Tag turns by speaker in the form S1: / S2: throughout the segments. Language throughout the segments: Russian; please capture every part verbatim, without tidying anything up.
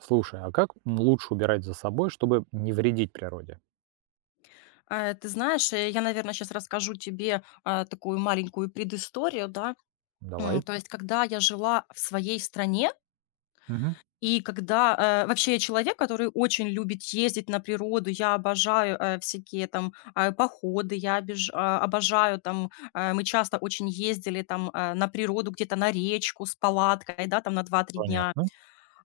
S1: Слушай, а как лучше убирать за собой, чтобы не вредить природе?
S2: Э, ты знаешь, э, я, наверное, сейчас расскажу тебе, а, такую маленькую предысторию, да.
S1: Давай.
S2: М, то есть, когда я жила в своей стране
S1: Мгм.
S2: и когда, э, вообще я человек, который очень любит ездить на природу, я обожаю, э, всякие там, а, походы, я обиж а, обожаю там, э, мы часто очень ездили там, э, на природу, где-то на речку с палаткой, да, там на два-три дня.
S1: Понятно.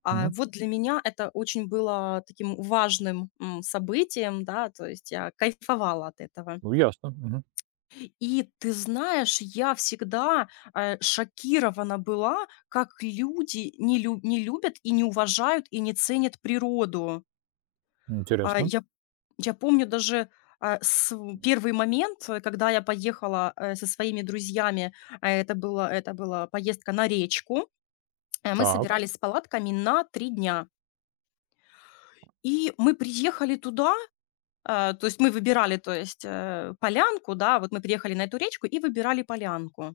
S2: А,
S1: Мгм.
S2: вот для меня это очень было таким важным, м, событием, да, то есть я кайфовала от этого.
S1: Ну, ясно. Мгм.
S2: И ты знаешь, я всегда, э, шокирована была, как люди не лю не любят и не уважают, и не ценят природу. А,
S1: Интересно.
S2: я я помню даже, а, св первый момент, э, когда я поехала, э, со своими друзьями, а это было это была поездка на речку. Э, мы
S1: Так.
S2: собирались с палатками на три дня. И мы приехали туда. Э, то есть мы выбирали, то есть, э, полянку, да, вот мы приехали на эту речку и выбирали полянку.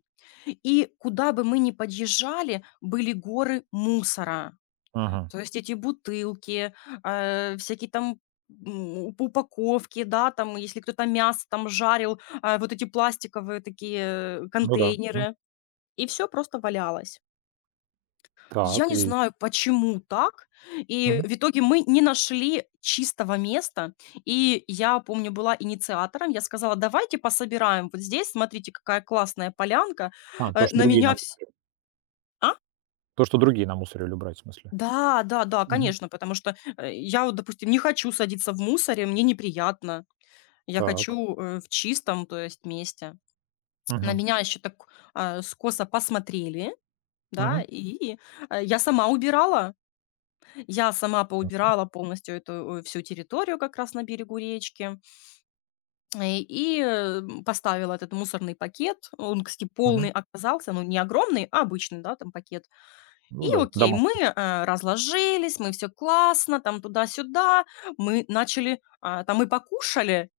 S2: И куда бы мы ни подъезжали, были горы мусора.
S1: Ага.
S2: То есть эти бутылки, э, всякие там, м, уп упаковки, да, там, если кто-то мясо там жарил, а, вот эти пластиковые такие
S1: Ну да. Мгм.
S2: контейнеры. И все просто валялось. Я
S1: Так.
S2: не
S1: И.
S2: знаю, почему так. И
S1: Мгм.
S2: в итоге мы не нашли чистого места. И я помню, была инициатором. Я сказала: "Давайте пособираем вот здесь. Смотрите, какая классная полянка".
S1: А, то,
S2: Э,
S1: что
S2: на
S1: другие нам.
S2: меня вс А?
S1: То, что другие намусорили убрать, в смысле.
S2: Да, да, да,
S1: Мгм.
S2: конечно, потому что, э, я вот, допустим, не хочу садиться в мусоре, мне неприятно. Я
S1: Так.
S2: хочу, э, в чистом, то есть, месте. На
S1: Мгм.
S2: меня еще так, а, скосо посмотрели, да,
S1: Мгм.
S2: и, э, я сама убирала. Я сама
S1: Да.
S2: поубирала полностью эту, э, всю территорию как раз на берегу речки, э, и, э, м, поставила этот мусорный пакет. Он, кстати,
S1: Мгм.
S2: полный оказался, ну, не огромный, а обычный, да, там пакет. И
S1: Ну да,
S2: окей, мы,
S1: домашний.
S2: э, разложились, мы все классно, там туда-сюда. Мы начали, а, там и покушали.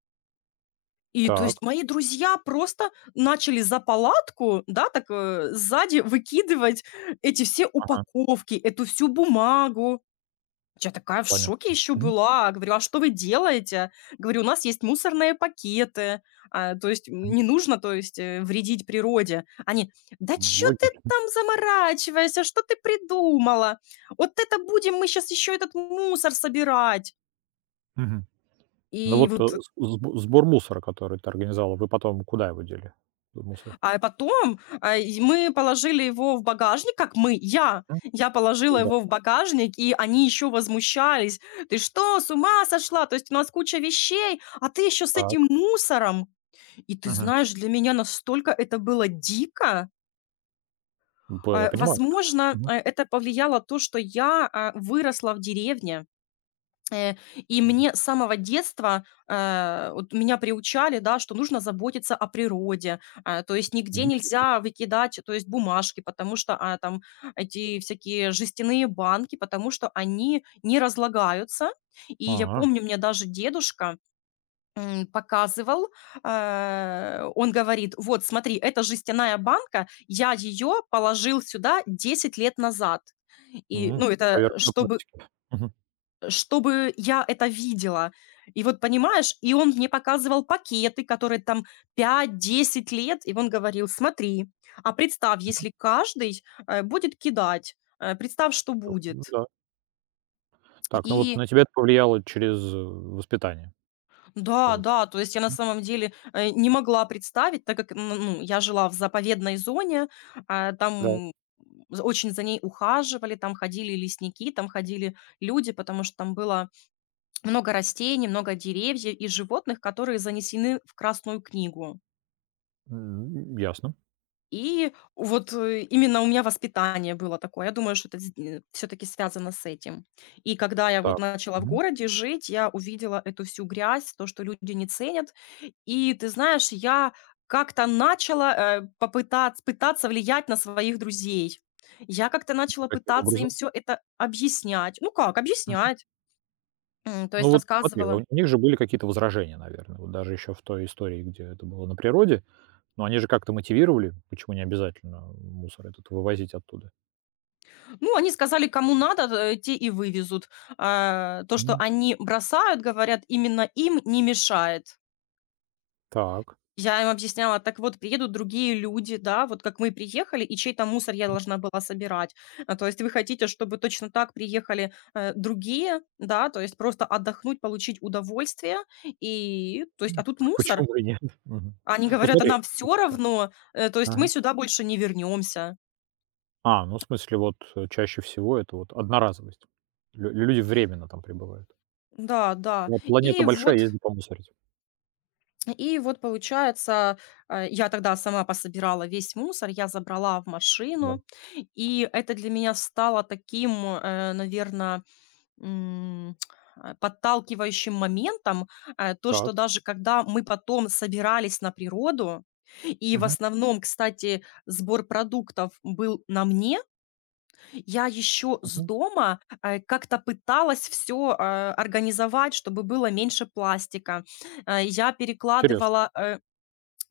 S2: И, то есть,
S1: Так.
S2: мои друзья просто начали за палатку, да, так, э, сзади выкидывать эти все
S1: Ага.
S2: упаковки, эту всю бумагу. Я такая в
S1: Понятно.
S2: шоке еще
S1: Мгм.
S2: была. Говорю: "А что вы делаете?" Говорю: "У нас есть мусорные пакеты, а, то есть м,
S1: Мгм.
S2: не нужно, то есть, э, вредить природе". Они: "Да чё ты
S1: Логично.
S2: там заморачиваешься? Что ты придумала? Вот это будем мы сейчас еще этот мусор собирать".
S1: Мгм. Ну
S2: И
S1: вот э,
S2: вот
S1: с- сбо- сбор мусора, который ты организовал, вы потом куда его дели? Мусор.
S2: А потом, а, и мы положили его в багажник, как мы, я.
S1: Мгм.
S2: Я положила
S1: Ну да.
S2: его в багажник, и они еще возмущались: "Ты что, с ума сошла? То есть у нас куча вещей, а ты еще с
S1: Так.
S2: этим мусором!" И ты
S1: Мгм.
S2: знаешь, для меня настолько это было дико.
S1: Б Я
S2: А,
S1: понимаю.
S2: возможно,
S1: Мгм.
S2: э, это повлияло то, что я, а, выросла в деревне. Э, и мне с самого детства, э, вот меня приучали, да, что нужно заботиться о природе, а, то есть
S1: М,
S2: нигде
S1: действительно.
S2: нельзя выкидать, то есть бумажки, потому что, а, там эти всякие жестяные банки, потому что они не разлагаются. И я
S1: Ага.
S2: помню, мне даже дедушка, м, показывал, э, он говорит: "Вот смотри, это жестяная банка, я ее положил сюда десять лет назад". И,
S1: М.
S2: ну, это э,
S1: Проверка на
S2: чтобы
S1: практике. Мгм.
S2: чтобы я это видела. И вот понимаешь, и он мне показывал пакеты, которые там пять десять лет, и он говорил: "Смотри, а представь, если каждый, э, будет кидать, э, представь, что
S1: Ну ну
S2: будет".
S1: да. Так, ну вот
S2: И
S1: на тебя это повлияло через, э, воспитание, что
S2: да,
S1: вот.
S2: да, то есть я на
S1: Мгм.
S2: самом деле, э, не могла представить, так как, н ну, я жила в заповедной зоне, а,
S1: Да.
S2: там з очень за ней ухаживали, там ходили лесники, там ходили люди, потому что там было много растений, много деревьев и животных, которые занесены в Красную книгу.
S1: М, ясно.
S2: И вот, э, именно у меня воспитание было такое. Я думаю, что это все таки связано с этим. И когда я
S1: Так.
S2: вот начала в
S1: Мгм.
S2: городе жить, я увидела эту всю грязь, то, что люди не ценят. И ты знаешь, я как-то начала, попытаться пытаться влиять на своих друзей. Я как-то начала
S1: Каким
S2: пытаться им
S1: образом?
S2: все это объяснять. Ну как
S1: Мгм.
S2: объяснять, м, то
S1: Ну
S2: есть
S1: вот смотри,
S2: рассказывала.
S1: у них же были какие-то возражения, наверное, вот даже еще в той истории, где это было на природе, но они же как-то мотивировали, почему не обязательно мусор этот вывозить оттуда.
S2: Ну, они сказали, кому надо, э, те и вывезут. А, то, что
S1: М.
S2: они бросают, говорят, именно им не мешает.
S1: Так.
S2: Я им объясняла, так вот, приедут другие люди, да, вот как мы приехали, и чей-то мусор я должна была собирать. А, то есть вы хотите, чтобы точно так приехали э, другие, да, то есть просто отдохнуть, получить удовольствие, и, то есть, а тут
S1: Почему
S2: мусор.
S1: бы и нет? Мгм.
S2: Они
S1: Ну
S2: говорят, а
S1: смотри.
S2: нам все равно, э, то есть мы
S1: Ага.
S2: сюда больше не вернемся.
S1: А, ну, в смысле, вот, э, чаще всего это вот одноразовость. Лю люди временно там пребывают.
S2: Да, да.
S1: Ну, планета
S2: И
S1: большая,
S2: вот
S1: езди помусорить.
S2: И вот получается, а, я тогда сама пособирала весь мусор, я забрала в
S1: Да.
S2: машину, и это для меня стало таким, наверное, подталкивающим моментом, э, то,
S1: Так.
S2: что даже когда мы потом собирались на природу, и в
S1: Мгм.
S2: основном, кстати, сбор продуктов был на мне, я еще с
S1: Мгм.
S2: дома, э, как-то пыталась все организовать, чтобы было меньше пластика. А, я
S1: Интересно.
S2: перекладывала, э,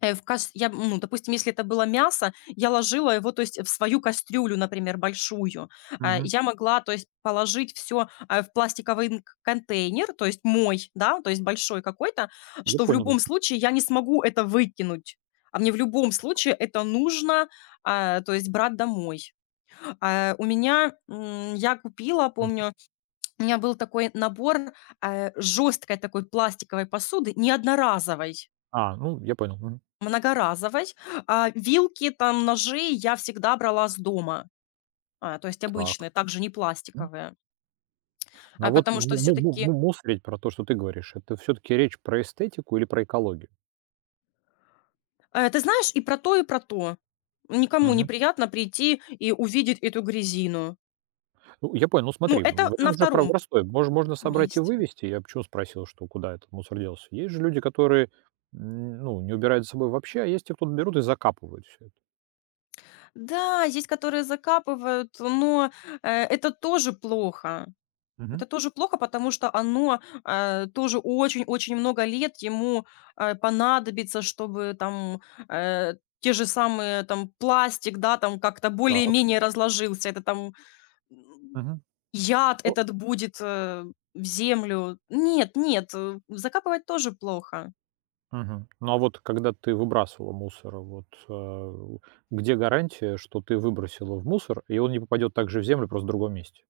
S2: Э, в кас я, ну, допустим, если это было мясо, я ложила его, то есть, в свою кастрюлю, например, большую. А,
S1: Мгм.
S2: я могла, то есть, положить все в пластиковый н к контейнер, то есть мой, да, то есть большой какой-то,
S1: Я
S2: что в
S1: понял, да.
S2: любом случае я не смогу это выкинуть. А мне в любом случае это нужно, а, то есть брать домой. А, у меня, м, я купила,
S1: Мгм.
S2: помню, у меня был такой набор, э, такой пластиковой посуды, не одноразовой.
S1: А, ну, я понял. Мгм.
S2: Многоразовой. А вилки, там, ножи я всегда брала с дома, а, то есть
S1: Так.
S2: обычные, также не
S1: М.
S2: пластиковые.
S1: Но
S2: А,
S1: вот
S2: потому что
S1: му
S2: все
S1: му му
S2: таки
S1: му- мусорить, про то, что ты говоришь, это все таки речь про эстетику или про экологию?
S2: ты знаешь, и про то, и про то. Никому неприятно прийти и увидеть эту грязину.
S1: Ну, я понял. Ну,
S2: Ну,
S1: смотри,
S2: это на
S1: вариант же про
S2: втором
S1: простой. Мож можно собрать и
S2: месте.
S1: вывести. Я почему спросил, что куда этот мусор делся? Есть же люди, которые, м, ну, не убирают за собой вообще, а есть те, кто берут и закапывают все это.
S2: Да, есть которые закапывают, но, э, это тоже плохо.
S1: Мгм.
S2: Это тоже плохо, потому что оно, э, тоже очень-очень много лет ему, э, понадобится, чтобы там, э, те же самые там пластик, да, там как-то
S1: Так.
S2: более-менее разложился. Это там, м,
S1: Мгм.
S2: яд
S1: Ну
S2: этот будет, э, в землю. Нет, нет, э, закапывать тоже плохо.
S1: мгм. Ну, а вот когда ты выбрасывала мусора, вот, э, где гарантия, что ты выбросила в мусор, и он не попадет также в землю, просто в другом месте?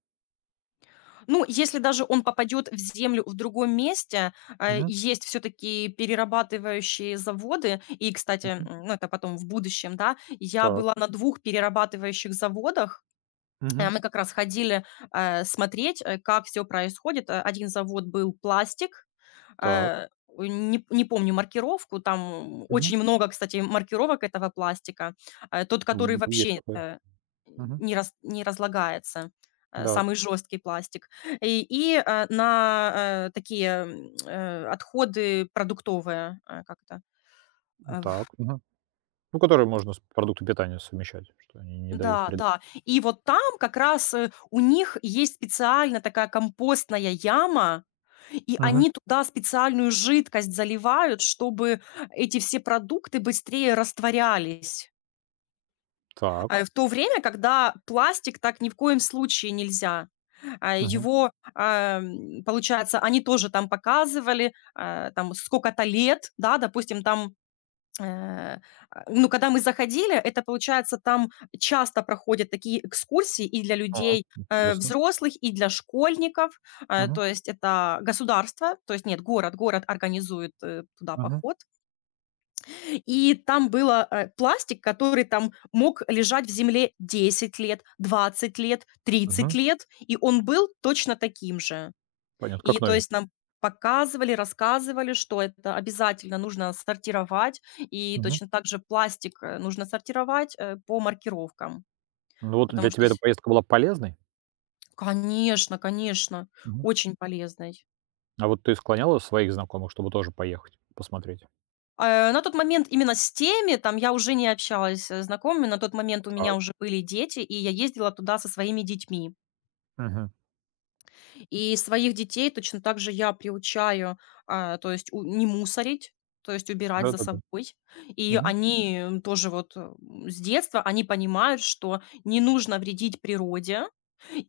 S2: Ну, если даже он попадет в землю в другом месте, а,
S1: Мгм.
S2: есть все-таки перерабатывающие заводы. И, кстати,
S1: Мгм.
S2: м, ну, это потом в будущем, да, я
S1: Так.
S2: была на двух перерабатывающих заводах.
S1: Мгм.
S2: Э, мы как раз ходили, э, смотреть, э, как все происходит. Э, один завод был пластик,
S1: Так.
S2: э, ой, не не помню маркировку, там
S1: Мгм.
S2: очень много, кстати, маркировок этого пластика. Э, тот, который
S1: М, есть
S2: вообще,
S1: такое.
S2: э,
S1: Мгм.
S2: не рас не разлагается, э,
S1: Да.
S2: самый жесткий пластик. И и, э, на, э, Такие, м, э, отходы продуктовые, э, как это, э,
S1: Так.
S2: в
S1: Ну, которые можно с продуктом питания совмещать, что они не дают
S2: да,
S1: вреда.
S2: да. И вот там как раз, э, у них есть специально такая компостная яма. И
S1: Мгм.
S2: они туда специальную жидкость заливают, чтобы эти все продукты быстрее растворялись.
S1: Так.
S2: А в то время, когда пластик так ни в коем случае нельзя. А
S1: Мгм.
S2: его, ам, получается, они тоже там показывали, а, там сколько-то лет, да, допустим, там. Э, а, ну, когда мы заходили, это, получается, там часто проходят такие экскурсии и для
S1: А,
S2: людей, э,
S1: интересно.
S2: взрослых, и для школьников. Э,
S1: Мгм.
S2: то есть это государство, то есть нет, город, город организует, э, туда
S1: Мгм.
S2: поход. И там было, э, пластик, который там мог лежать в земле десять лет, двадцать лет,
S1: Мгм.
S2: тридцать лет, и он был точно таким же.
S1: Понятно,
S2: И
S1: как
S2: то
S1: новенький.
S2: есть нам показывали, рассказывали, что это обязательно нужно сортировать, и
S1: Мгм.
S2: точно так же пластик, э, нужно сортировать, э, по маркировкам,
S1: Ну, вот для
S2: потому что
S1: тебя эта
S2: вс
S1: поездка была полезной?
S2: конечно, конечно,
S1: Мгм.
S2: очень полезной.
S1: А вот ты склоняла своих знакомых, чтобы тоже поехать посмотреть?
S2: Э, на тот момент именно с теми там я уже не общалась, с знакомыми. На тот момент у
S1: Так.
S2: меня уже были дети, и я ездила туда со своими детьми.
S1: Мгм.
S2: И своих детей точно так же я приучаю, а, то есть у не мусорить, то есть убирать за
S1: Да-да-да.
S2: собой. И
S1: Мгм.
S2: они, м, тоже вот, э, м, с детства они понимают, что не нужно вредить природе.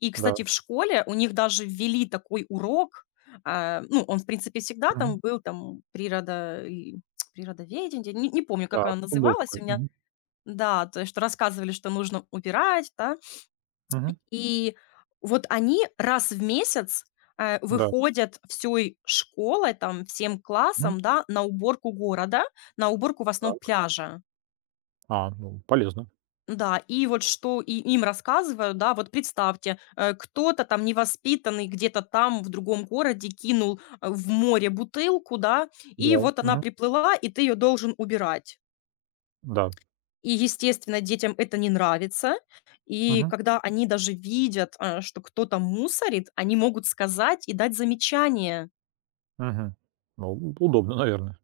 S2: И,
S1: Да.
S2: кстати, в школе у них даже ввели такой урок, а, ну, он, в принципе, всегда
S1: Мгм.
S2: там был, там, природа и природоведение, не не помню, как
S1: Так,
S2: она
S1: ну, был
S2: называлась
S1: такой.
S2: у меня.
S1: Мгм.
S2: Да, то есть что рассказывали, что нужно убирать, да.
S1: Мгм.
S2: И вот они раз в месяц, э,
S1: Да.
S2: выходят всей школой, там, всем
S1: Мгм.
S2: классом, да, на уборку города, на уборку в основном
S1: Так.
S2: пляжа.
S1: А, ну, полезно.
S2: Да, и вот что и им рассказываю, да, вот представьте, э, кто-то там невоспитанный где-то там в другом городе кинул, э, в море бутылку, да, и
S1: Да.
S2: вот она
S1: Мгм.
S2: приплыла, и ты ее должен убирать.
S1: Да.
S2: И, естественно, детям это не нравится. И
S1: Мгм.
S2: когда они даже видят, а, что кто-то мусорит, они могут сказать и дать замечание.
S1: Мгм. Ну, удобно, наверное,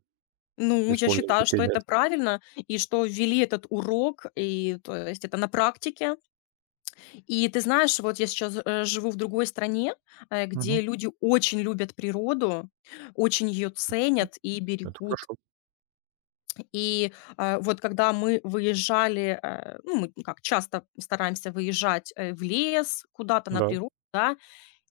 S2: Ну, я
S1: использовать
S2: считаю,
S1: детей
S2: что
S1: для
S2: это
S1: этого.
S2: правильно, и что ввели этот урок, и то есть это на практике. И ты знаешь, вот я сейчас э, живу в другой стране, э,
S1: Мгм.
S2: где люди очень любят природу, очень ее ценят и
S1: Это
S2: берегут.
S1: хорошо.
S2: И, э, вот когда мы выезжали, э, ну, мы как часто стараемся выезжать, э, в лес, куда-то на
S1: Да.
S2: природу, да.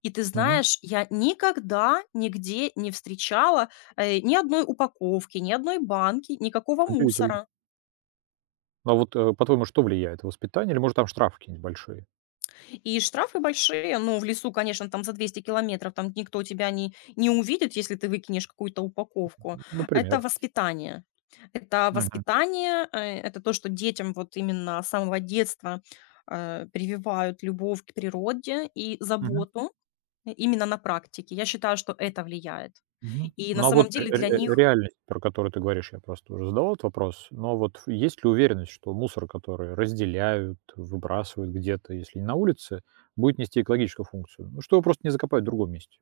S2: И ты
S1: Мгм.
S2: знаешь, я никогда нигде не встречала, э, ни одной упаковки, ни одной банки, никакого
S1: Удивительно.
S2: мусора.
S1: А вот, э, по-твоему, что влияет? Воспитание или, может, там штрафы какие-нибудь большие?
S2: И штрафы большие. Ну, в лесу, конечно, там за двести километров там никто тебя не, не увидит, если ты выкинешь какую-то упаковку. Это
S1: Например.
S2: воспитание. Это
S1: Мгм.
S2: воспитание, э, это то, что детям вот именно с самого детства э, прививают любовь к природе и
S1: Мгм.
S2: заботу именно на практике. Я считаю, что это влияет.
S1: Мгм.
S2: И на
S1: Ну, а вот
S2: самом
S1: ре
S2: деле
S1: ре
S2: для
S1: э,
S2: них
S1: реальность, про которую ты говоришь, я просто уже задавал этот вопрос, но вот есть ли уверенность, что мусор, который разделяют, выбрасывают где-то, если не на улице, будет нести экологическую функцию? Ну, что его просто не закопают в другом месте?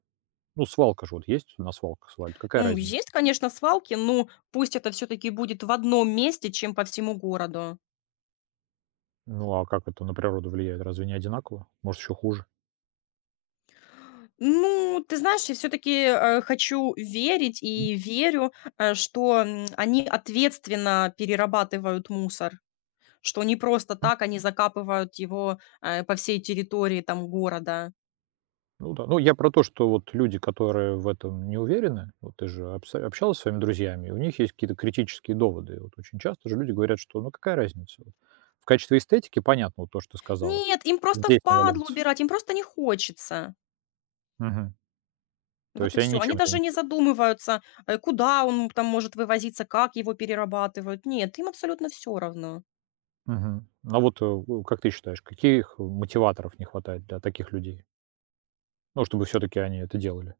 S1: Ну, свалка же вот есть, на свалках свалят, какая
S2: Ну,
S1: разница?
S2: есть, конечно, свалки, но пусть это все-таки будет в одном месте, чем по всему городу.
S1: Ну, а как это на природу влияет? Разве не одинаково? Может, еще хуже?
S2: Ну, ты знаешь, я все-таки хочу верить
S1: М.
S2: и верю, э, что м, они ответственно перерабатывают мусор, что не просто так они закапывают его э, по всей территории там города.
S1: Ну да. Ну, я про то, что вот люди, которые в этом не уверены, вот ты же обса- общалась со своими друзьями, и у них есть какие-то критические доводы. И вот очень часто же люди говорят, что ну какая разница. Вот. В качестве эстетики понятно вот то, что ты сказала.
S2: Нет, им просто
S1: Здесь не
S2: впадлу
S1: валяется.
S2: убирать, им просто не хочется.
S1: Мгм. То
S2: Вот
S1: есть
S2: и
S1: они
S2: все. Они
S1: ничем это не
S2: даже не
S1: мотивируют.
S2: задумываются, э, куда он там может вывозиться, как его перерабатывают. Нет, им абсолютно все равно.
S1: Мгм. А вот э, у- как ты считаешь, каких мотиваторов не хватает для таких людей? Ну, чтобы все-таки они это делали.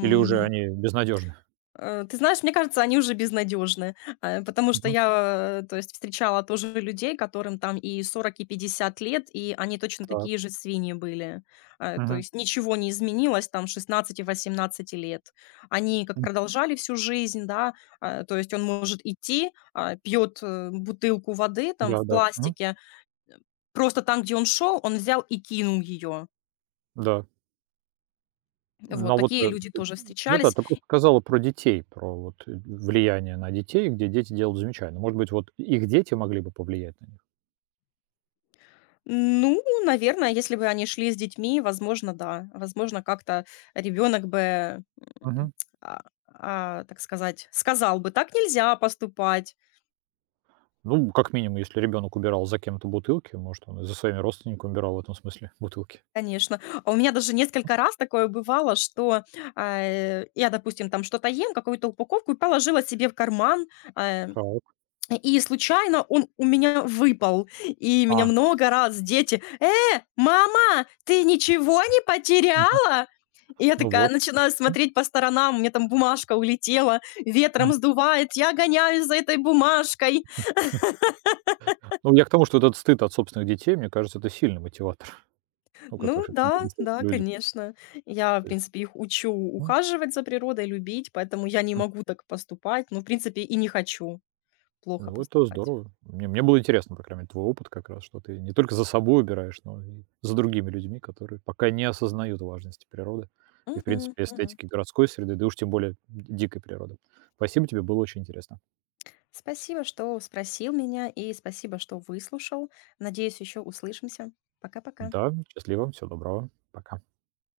S1: Или уже они безнадежны?
S2: Э, ты знаешь, мне кажется, они уже безнадежны, э, потому что
S1: Мгм.
S2: я, э, то есть, встречала тоже людей, которым там и сорок, и пятьдесят лет, и они точно
S1: Так.
S2: такие же свиньи были. Э, то
S1: Мгм.
S2: есть ничего не изменилось там с шестнадцати восемнадцати лет. Они как
S1: М.
S2: продолжали всю жизнь, да, э, то есть он может идти, а, пьет э, бутылку воды там
S1: Да,
S2: в
S1: да. Мгм.
S2: пластике, просто там, где он шел, он взял и кинул ее.
S1: Да.
S2: Вот
S1: Но вот,
S2: такие
S1: э,
S2: люди
S1: т
S2: тоже
S1: да-да,
S2: встречались.
S1: ты просто сказала про детей, про вот э, влияние на детей, где дети делают замечательно. Может быть, вот их дети могли бы повлиять на них?
S2: Ну, наверное, если бы они шли с детьми, возможно, да. Возможно, как-то ребенок бы,
S1: Мгм.
S2: м, а, а, так сказать, сказал бы, так нельзя поступать.
S1: Ну, как минимум, если ребенок убирал за кем-то бутылки, может, он и за своими родственниками убирал в этом смысле бутылки.
S2: Конечно. А у меня даже несколько раз такое бывало, что а, э, я, допустим, там что-то ем, какую-то упаковку, и положила себе в карман. а,
S1: Так.
S2: И случайно он у меня выпал, и меня
S1: А,
S2: много раз дети: "Э, Мама, ты ничего не
S1: мгм.
S2: потеряла?" И я
S1: Ну
S2: такая
S1: вот.
S2: начинаю
S1: М.
S2: смотреть по сторонам, у меня там бумажка улетела,
S1: Мгм.
S2: ветром сдувает, я гоняюсь за этой бумажкой.
S1: Ну, я к тому, что вот этот стыд от собственных детей, мне кажется, это сильный мотиватор, ну,
S2: Ну
S1: который
S2: да, да,
S1: люди.
S2: конечно. Я, в
S1: То есть,
S2: принципе, их учу
S1: м.
S2: ухаживать за природой, любить, поэтому я не могу так поступать, но, в принципе, и не хочу плохо
S1: Ну, это
S2: поступать.
S1: здорово. Мне мне было интересно, по крайней мере, твой опыт как раз, что ты не только за собой убираешь, но и за другими людьми, которые пока не осознают важности природы и, в
S2: Мгм,
S1: принципе,
S2: мгм.
S1: эстетики городской среды, да уж тем более д- дикой природы. Спасибо тебе, было очень интересно.
S2: Спасибо, что спросил меня, и спасибо, что выслушал. Надеюсь, еще услышимся. Пока-пока.
S1: Да, счастливо, всего доброго, пока.